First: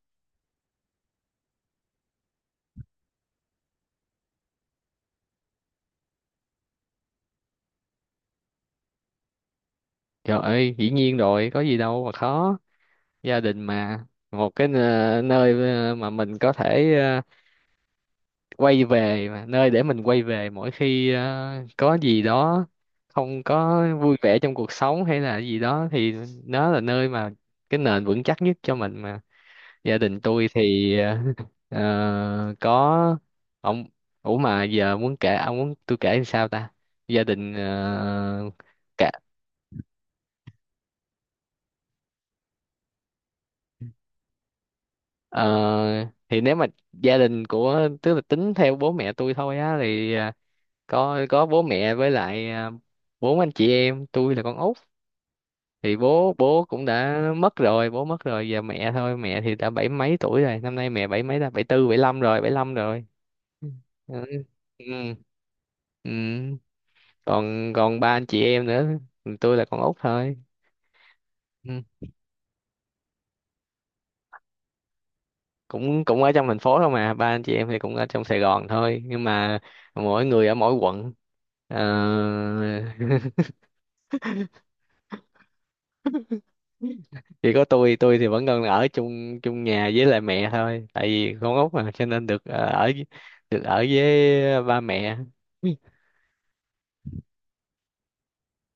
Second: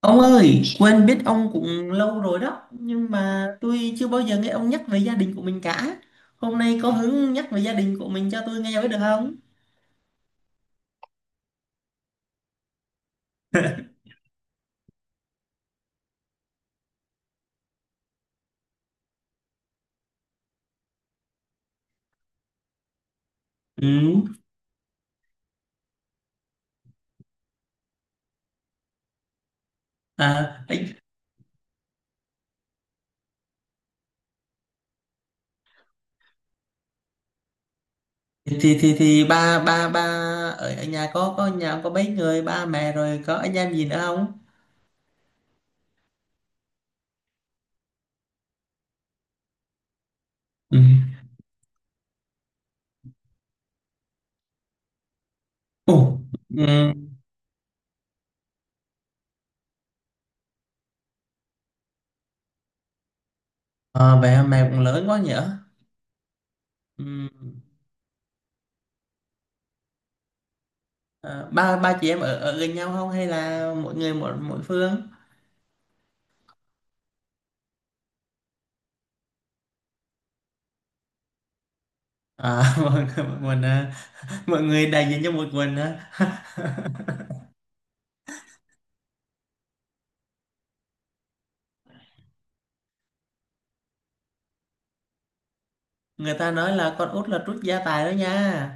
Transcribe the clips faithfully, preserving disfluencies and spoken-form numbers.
Ông ơi, quên biết ông cũng lâu rồi đó, nhưng mà tôi chưa bao giờ nghe ông nhắc về gia đình của mình cả. Hôm nay có hứng nhắc về gia đình của mình cho tôi nghe với được không? Trời ơi, dĩ nhiên rồi, có gì đâu mà khó. Gia đình mà, một cái nơ- nơi ờ, mà mình có thể ờ, quay về mà, nơi để mình quay về mỗi khi ờ, có gì đó không có Ừ. vui vẻ trong cuộc sống hay là gì đó, thì nó là nơi mà cái nền vững chắc nhất cho mình mà. Gia đình tôi À, ấy, thì ờ, ờ, có ông, ủa mà giờ muốn kể, ông muốn tôi kể làm sao ta? Gia đình ờ, thì thì cả. thì ba ba ba ở ở nhà có có nhà có mấy người, ba mẹ rồi có anh em gì nữa không? Ờ, thì nếu mà gia đình của, tức là tính theo bố mẹ tôi thôi á, thì à, Ừ. có có bố mẹ với lại à, bốn anh chị em, tôi là con út. Thì Ồ, bố bố cũng ừ. đã mất rồi, bố mất rồi, giờ mẹ thôi. Mẹ thì đã bảy mấy tuổi rồi, năm nay mẹ bảy mấy, là bảy tư bảy lăm rồi, bảy lăm rồi. À, Ừ. vậy mà mẹ cũng lớn Ừ. quá nhỉ? Ừ. Ừ. còn còn ba anh chị em nữa, tôi là con út thôi. À, ba Ừ. ba chị em ở ở gần nhau không hay là mỗi người một mỗi phương? cũng cũng ở trong thành phố thôi mà, ba anh chị em thì cũng ở trong Sài Gòn thôi, nhưng mà mỗi người ở mỗi quận. Ờ, À, mọi người, mình à. Mọi người đại diện cho một mình á. chỉ có tôi tôi thì vẫn còn ở chung chung nhà với lại mẹ thôi, tại vì con út mà cho nên được ờ, ở, được ở với ba mẹ. Người ta nói là con út là trút gia tài đó nha.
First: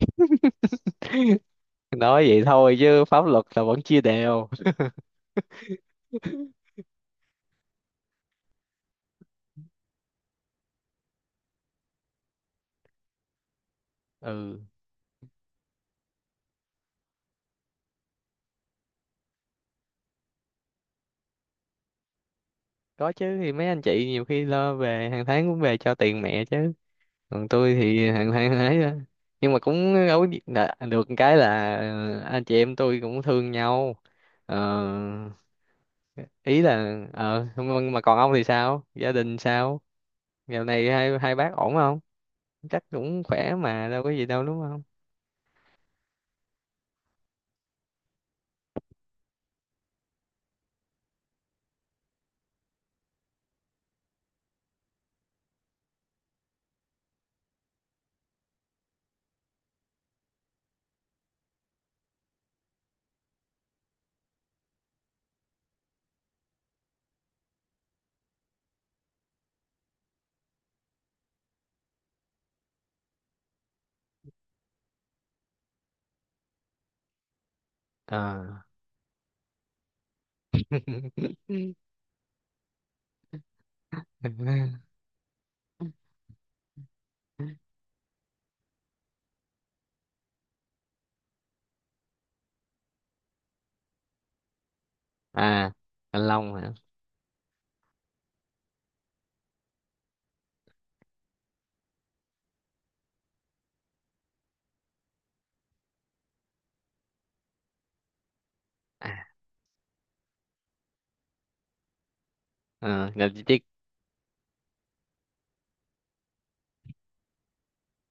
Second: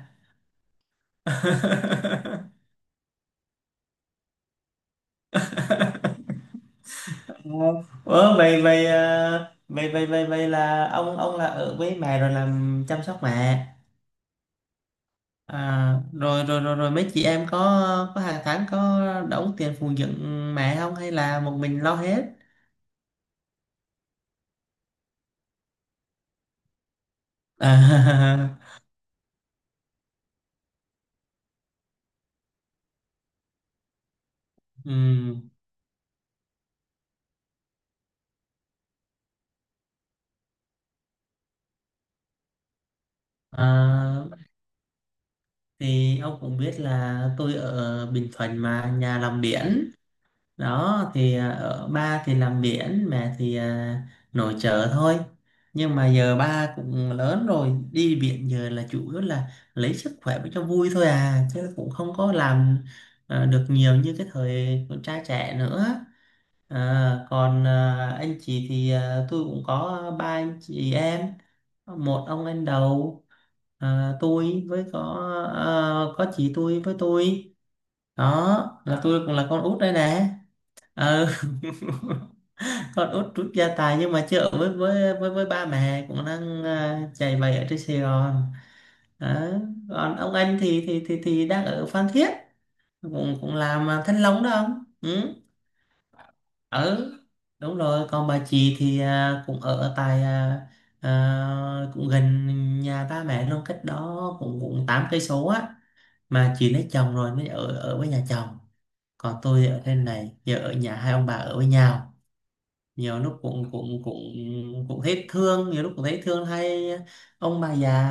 Nói vậy thôi chứ pháp luật là vẫn chia đều. Ủa, vậy vậy à, vậy vậy vậy vậy là ông ông là ở với mẹ rồi làm chăm sóc mẹ. Ừ, À, rồi rồi rồi rồi mấy chị em có có hàng tháng có đóng tiền phụng dưỡng mẹ không hay là một mình lo hết? có chứ, thì mấy anh chị nhiều khi lo, về hàng tháng cũng về cho tiền mẹ chứ, còn tôi thì hàng À, tháng ấy á. Nhưng mà cũng đâu có gì- là- được cái là anh chị em tôi cũng thương nhau. Ờ, ừm, ý là ờ không- mà còn ông thì sao, gia đình sao, dạo này hai hai bác ổn không, chắc cũng khỏe mà đâu có à, gì đâu đúng không? thì ông cũng biết là tôi ở Bình Thuận mà nhà làm biển đó thì, à, ở ba thì làm biển, mẹ thì à, nội trợ thôi, nhưng mà giờ ba cũng lớn rồi, đi biển giờ là chủ yếu là lấy sức khỏe với cho vui thôi à, chứ cũng không có làm à, được nhiều như cái thời con trai trẻ nữa. À, còn à, anh chị thì à, tôi cũng có ba anh chị em, một ông anh đầu, à, tôi với có à, có chị tôi với tôi. Ờ. Đó là tôi cũng là con út đây nè. ờ con út rút gia tài nhưng mà chưa ở với với với, với ba mẹ, cũng đang à, chạy bày ở trên Sài Gòn đó. Còn ông anh thì thì thì thì đang ở Phan Thiết, cũng cũng làm à, thanh long đó ông. Ừ. À, anh Long hả? Ừ, đúng rồi. Còn bà chị thì à, cũng ở tại, à, à, cũng gần nhà ba mẹ luôn, cách đó cũng cũng tám cây số á, mà chị lấy chồng rồi mới ở ở với nhà chồng. À, Còn tôi ở trên này giờ ở nhà hai ông bà ở với nhau, ờ, nhiều là lúc chị Triết. cũng cũng cũng cũng thấy thương, nhiều lúc cũng thấy thương hay ông bà già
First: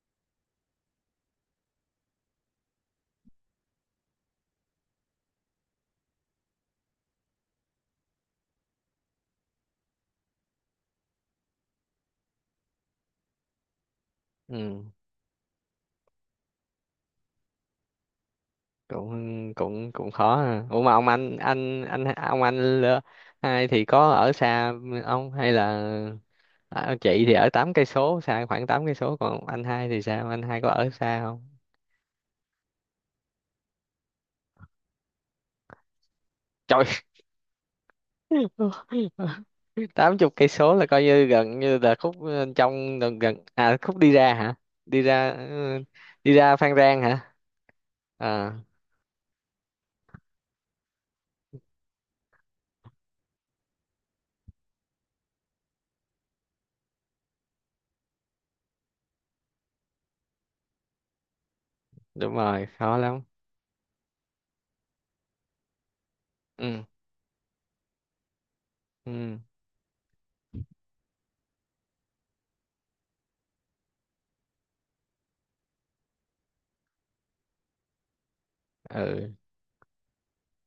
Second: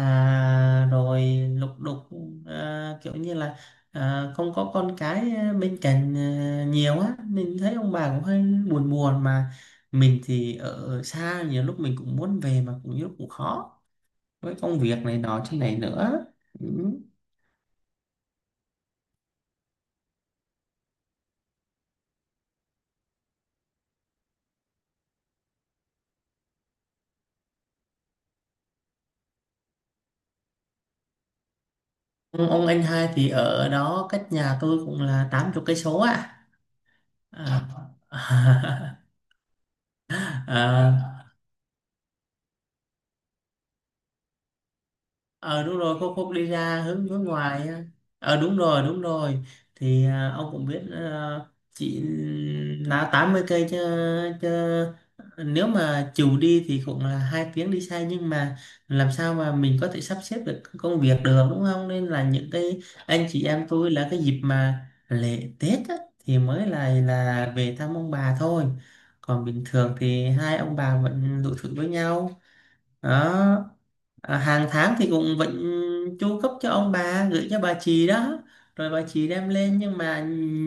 rồi lục đục, à, kiểu như là à, không có con cái bên cạnh à, nhiều á, mình thấy ông bà cũng hơi buồn buồn, mà mình thì ở xa, nhiều lúc mình cũng muốn về mà cũng nhiều lúc cũng khó với công Ừ, việc này nọ thế này nữa. Ừ. cũng cũng cũng khó ha. Ủa mà ông anh anh anh ông anh lơ- hai thì có ở xa ông hay là à, chị thì ở tám cây số, xa khoảng tám cây số, còn anh hai thì sao, anh hai có ở xa không? ông, ông anh hai thì ở đó cách nhà tôi cũng là tám mươi cây số ạ. Trời. à. Tám chục cây số là coi À. như gần, như là khúc ờ, trong gần, gần, à khúc đi ra hả, đi ra. ờ Ừ, Đúng rồi, khúc khúc đi đi ra Phan ra Rang hướng hướng hả? ngoài á. Ờ à, Đúng rồi, đúng rồi. Thì à, ông cũng biết, à, chỉ là tám mươi cây chứ, chứ nếu mà chiều đi thì cũng là hai tiếng đi xe, nhưng mà làm sao mà mình có thể sắp xếp được công việc được đúng không, nên là đúng những rồi, cái khó lắm. anh chị em tôi là cái dịp mà lễ Tết á, thì mới Ừ. là là về thăm ông bà thôi, Ừ. còn bình thường thì hai ông bà vẫn tụ thụ với nhau đó. À, hàng tháng thì cũng vẫn chu cấp cho ông bà, gửi cho bà chị đó rồi bà chị Ừ. đem lên, nhưng mà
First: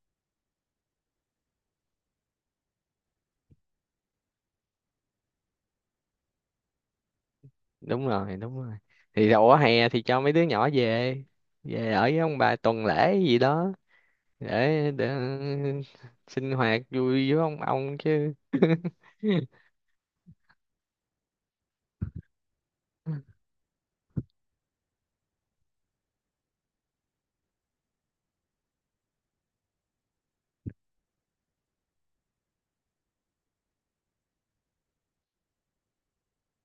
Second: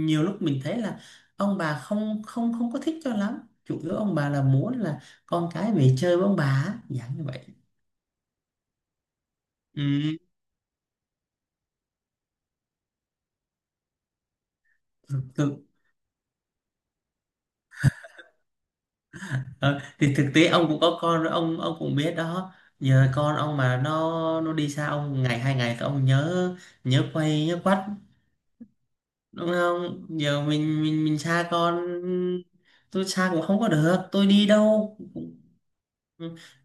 nhiều lúc mình thấy là ông bà không không không có thích cho lắm, chủ yếu ông bà là muốn là con cái về chơi với ông bà á, dạng như vậy. Đúng rồi, đúng rồi, thì đầu hè thì Ừ, cho mấy đứa nhỏ về, về ở với ông bà tuần lễ gì đó, để để ờ, thực, thực, sinh hoạt vui với ông ông chứ. ờ, thì thực tế ông cũng có con rồi, ông ông cũng biết đó, giờ con ông mà nó nó đi xa ông ngày hai ngày thì ông nhớ nhớ quay nhớ quắt, đúng không, giờ mình mình mình xa con, tôi xa cũng không có được, tôi đi đâu cũng-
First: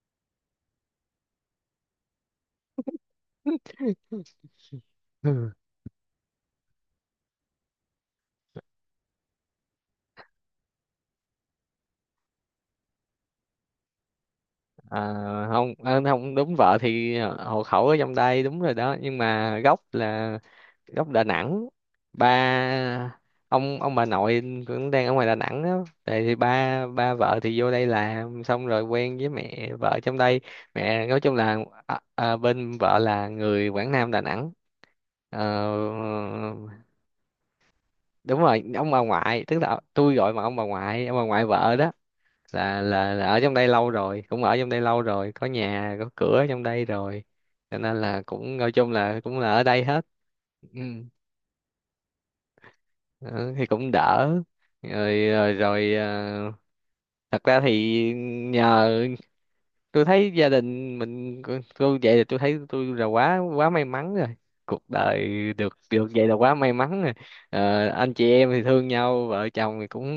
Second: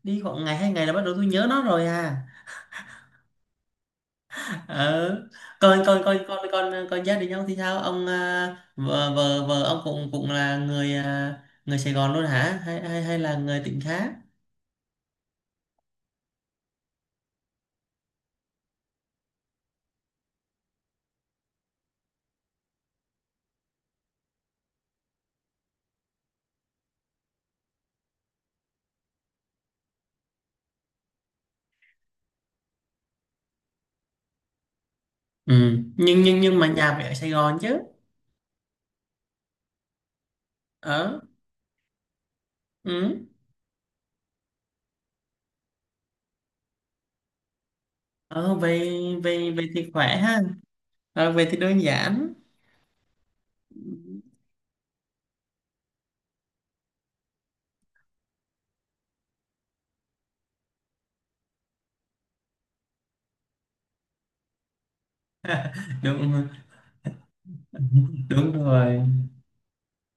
đi khoảng ngày hai ngày là bắt đầu tôi nhớ nó rồi à. ờ Ừ. còn còn còn còn còn còn gia đình ông thì sao ông, à, vợ vợ vợ ông cũng cũng là người à, người Sài Gòn luôn hả, hay hay hay là người tỉnh khác? À, không ờ, không đúng, vợ thì hộ khẩu ở trong đây đúng rồi đó, nhưng mà gốc là gốc Đà Nẵng. Ba, ông ông bà nội cũng đang ở ngoài Đà Nẵng đó, thì, thì ba ba vợ thì vô đây làm, xong rồi quen với mẹ vợ trong đây. Mẹ nói chung là à, à, bên vợ là người Quảng Nam Đà Nẵng. Ờ, Ừ. nhưng nhưng nhưng mà nhà phải ở Sài Gòn chứ. đúng rồi, ông bà ngoại tức là tôi gọi mà, ông bà ngoại, ông ờ bà ngoại vợ đó, là là ừ. là ở trong đây lâu rồi, cũng ở trong đây lâu rồi, có nhà có cửa ở trong đây rồi, cho nên là ờ cũng nói về chung là cũng là về ở về đây thì hết. khỏe ha. Ừ. Ờ, về thì đơn giản. Ờ, thì cũng đỡ. Rồi rồi, rồi ờ, thật ra thì, nhờ, tôi thấy gia đình mình, tôi vậy là tôi thấy tôi là quá quá may mắn rồi, cuộc đời được được vậy là đúng quá may mắn rồi. Ờ, anh chị em đúng thì thương rồi. nhau, vợ chồng thì cũng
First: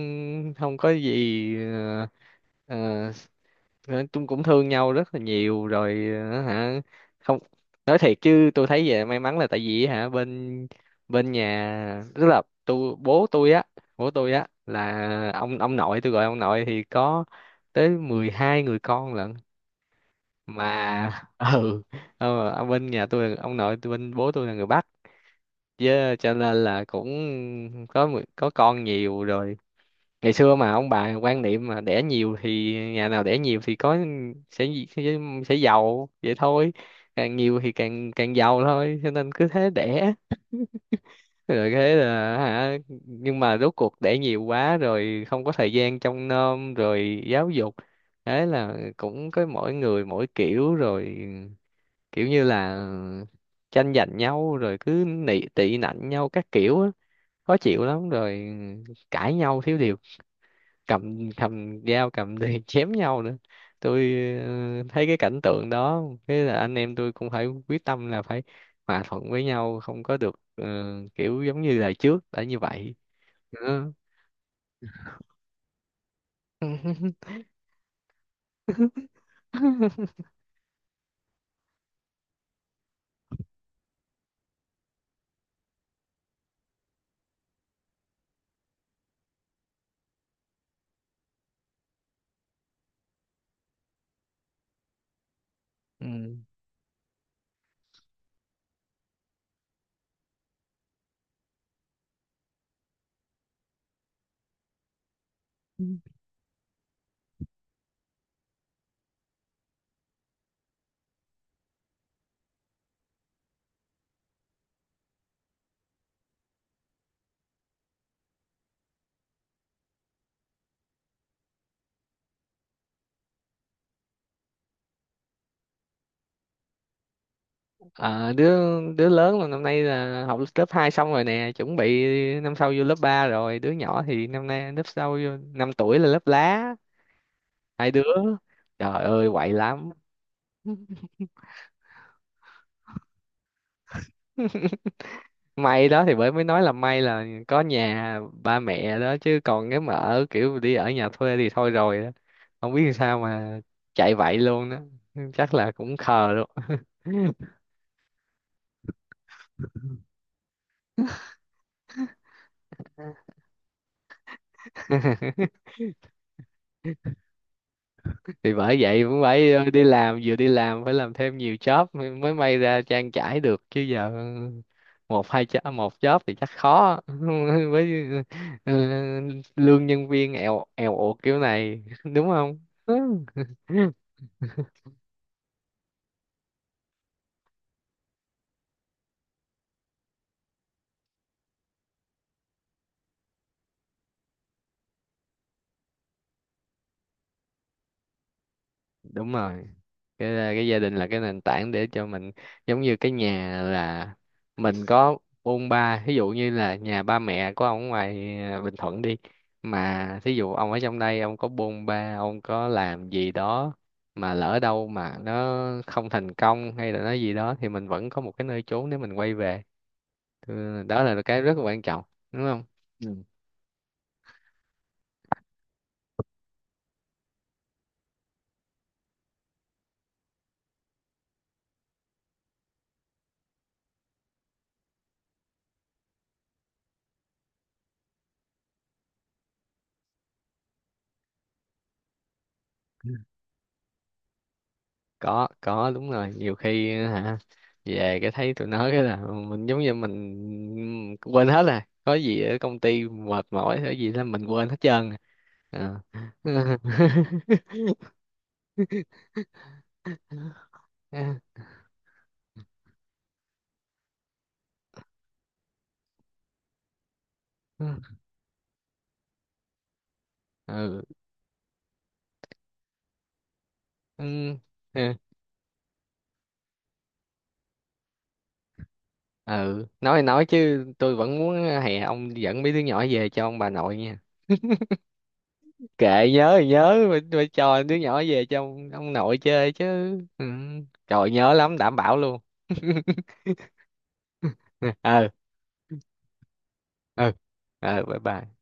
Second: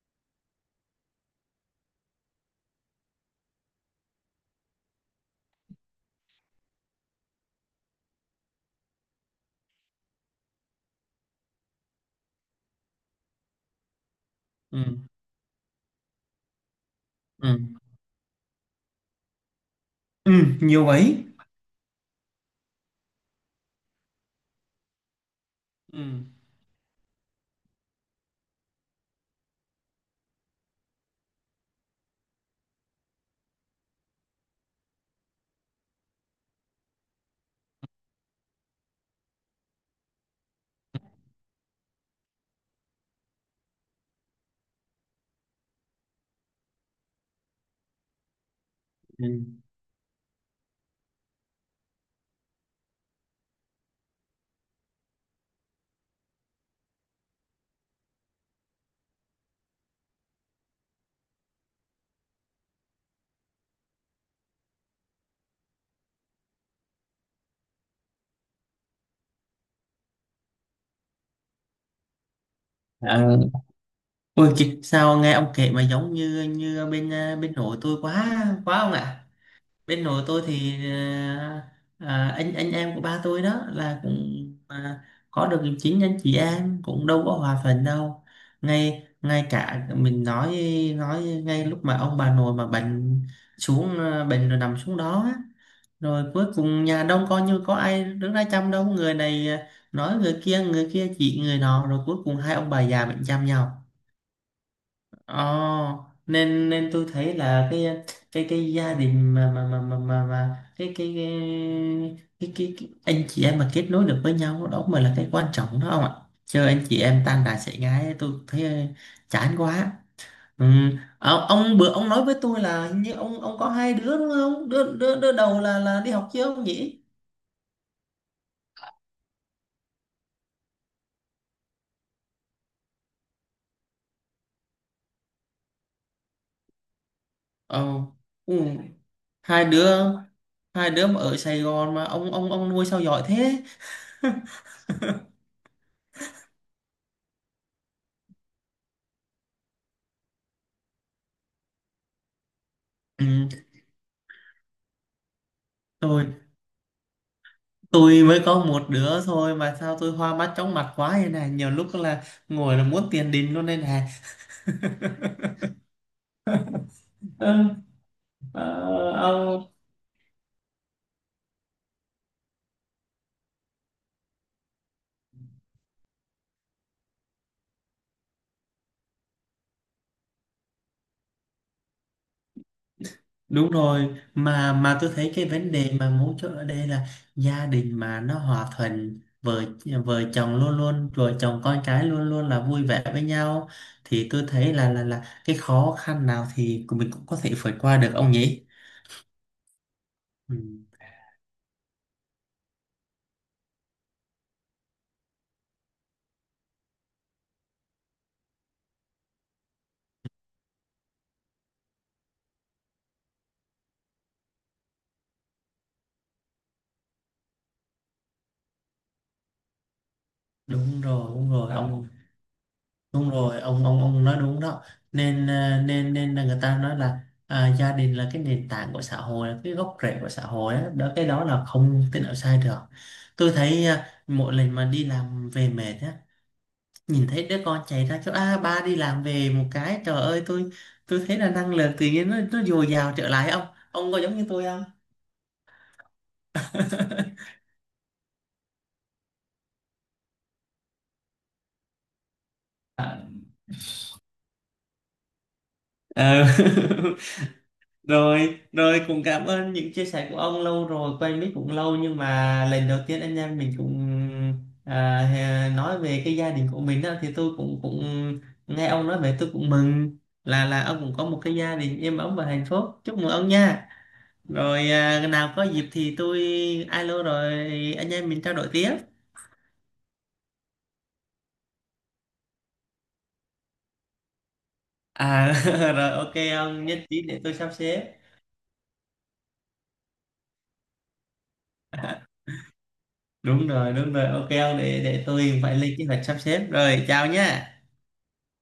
không có gì, ờ, ờ, Ờ, chúng cũng thương nhau rất là nhiều rồi, ờ, hả, không nói thiệt chứ tôi thấy vậy may mắn là tại vì hả, bên bên nhà tức là tôi, bố tôi á, bố tôi á Ừ. là ông, ông nội tôi, gọi ông nội thì có Ừ. tới mười hai người con lận, Ừ, nhiều mà ấy. ừ. Ờ, ở bên nhà tôi, ông nội tôi, bên bố tôi là người Bắc, Ừ. với cho nên là cũng có mười- có con nhiều rồi. Ngày xưa mà ông bà quan niệm mà đẻ nhiều, thì nhà nào đẻ nhiều thì có, sẽ sẽ, sẽ giàu vậy thôi, càng nhiều thì càng càng giàu thôi, cho nên cứ thế đẻ, rồi thế là hả, nhưng mà rốt cuộc đẻ nhiều quá rồi không có thời gian trông nom rồi giáo dục, thế là Ừ. cũng có mỗi người mỗi kiểu rồi, kiểu như là tranh giành nhau rồi cứ nị tị nạnh nhau các kiểu á, khó chịu lắm rồi, cãi nhau thiếu điều cầm cầm dao, cầm thì chém nhau nữa. Tôi ờ, thấy cái cảnh tượng đó, thế là anh em tôi cũng phải quyết tâm là phải hòa thuận với nhau, không có được ờ, kiểu giống như là trước đã như vậy Ờ, nữa. ôi kì- sao nghe ông kể mà giống như như bên, à, bên nội tôi quá quá ông ạ. Bên nội tôi thì, à, à, anh anh em của ba tôi đó là cũng, à, có được chính anh chị em cũng đâu có hòa thuận đâu, ngay ngay cả mình nói nói ngay lúc mà ông bà nội mà bệnh xuống, à, bệnh rồi nằm xuống đó á, rồi Ừ. cuối cùng nhà đông coi như có ai đứng ra chăm đâu, người này à, nói người kia, người kia chỉ người nọ, rồi cuối cùng hai ông bà già bệnh chăm nhau. Ồ, nên nên tôi thấy là cái cái cái gia đình mà mà mà mà mà, mà cái, cái, cái, cái cái cái anh chị em mà kết nối được với nhau đó mới là cái quan trọng đó ông ạ, chứ anh chị em tan đàn xẻ ngái tôi thấy ờ, chán quá. Ừ. Ờ, ông bữa ông nói với tôi là hình như ông ông có hai đứa đúng không, đứa đứa, đứa đầu là là đi học chưa ông nhỉ? Ờ, đứa đứa lớn là năm nay là học lớp hai xong rồi nè, chuẩn bị năm sau vô lớp ba rồi. Đứa nhỏ thì năm nay lớp sau, vô năm tuổi là lớp lá, hai ờ đứa. ừ. Trời ơi, quậy Hai lắm. đứa, hai đứa mà ở Sài Gòn mà ông ông ông nuôi sao giỏi thế. May đó, thì bởi mới nói là may là có nhà ba mẹ đó, chứ còn nếu mà ở kiểu đi ở nhà thuê thì thôi rồi đó. Không biết làm sao Ừ. mà chạy vậy luôn đó, chắc là cũng khờ tôi luôn. tôi mới có một đứa thôi mà sao tôi hoa mắt chóng mặt quá vậy này, nhiều lúc là ngồi là muốn tiền đình luôn đây này. Ừ. Thì Ờ, bởi vậy cũng phải ông. đi làm, vừa đi làm phải làm thêm nhiều job, mới mới may ra trang trải được chứ, giờ một hai job, một job thì chắc khó. Với, ừ, lương nhân viên eo eo uột kiểu này đúng không? Đúng rồi, mà mà tôi thấy cái vấn đề mà mấu chốt ở đây là gia đình mà nó hòa thuận, vợ vợ chồng luôn luôn, vợ chồng con cái luôn luôn là vui vẻ với nhau thì tôi thấy là là là cái khó khăn nào thì mình cũng có thể vượt qua được ông nhỉ? Đúng rồi, cái ờ, Ừ, cái gia đình là cái nền tảng để cho mình, giống như cái nhà là mình có bôn ba, ví dụ như là nhà ba mẹ của ông ở ngoài à, Bình Thuận đi, mà thí dụ ông ở trong đây, ông có bôn ba, ông có làm gì đó mà lỡ đâu mà nó không thành công hay là nói gì đó, thì mình vẫn có một cái nơi chốn để mình quay về. Ừ, đúng đó là rồi, cái đúng rất là rồi quan trọng, ông. đúng không? Ừ. Đúng rồi ông, ông ông nói đúng đó, nên à, nên nên là người ta nói là à, gia đình là cái nền tảng của xã hội, là cái gốc rễ của xã hội á đó, cái đó là không thể nào sai được. Tôi thấy à, mỗi lần mà đi làm về mệt á, nhìn thấy đứa con chạy ra kêu a ba đi làm về một cái, trời ơi tôi tôi thấy là năng lượng tự nhiên nó nó dồi dào trở lại, ông ông có giống như tôi không? có có đúng rồi, nhiều khi hả, về cái thấy tụi nó cái là mình giống như mình quên hết rồi, có gì ở công ty mệt mỏi hay gì là mình quên hết trơn. À. Ờ. Rồi, rồi cũng cảm ơn những chia sẻ của ông, lâu rồi, Ừ. quen biết cũng lâu nhưng mà lần đầu tiên anh em mình cũng à, hè- nói về cái gia đình của mình á, thì tôi cũng cũng nghe ông nói về, tôi cũng mừng là là ông Ừ. cũng có một cái gia đình êm ấm và hạnh phúc. Chúc mừng ông nha. Rồi Ừ. à, nào có dịp thì tôi alo rồi anh em mình trao đổi tiếp. Ừ, nói thì nói chứ tôi vẫn muốn hè ông dẫn mấy đứa nhỏ về cho ông bà nội nha, À rồi kệ, ok, nhớ thì ông nhất nhớ, phải, trí để phải tôi sắp cho đứa xếp. nhỏ về cho ông, ông nội chơi chứ. Ừ. Trời nhớ lắm đảm bảo luôn. Đúng rồi, đúng rồi. Ok ông, để để Ờ. tôi phải lên kế hoạch sắp xếp. Rồi chào Ờ. nha. Ờ, bye bye.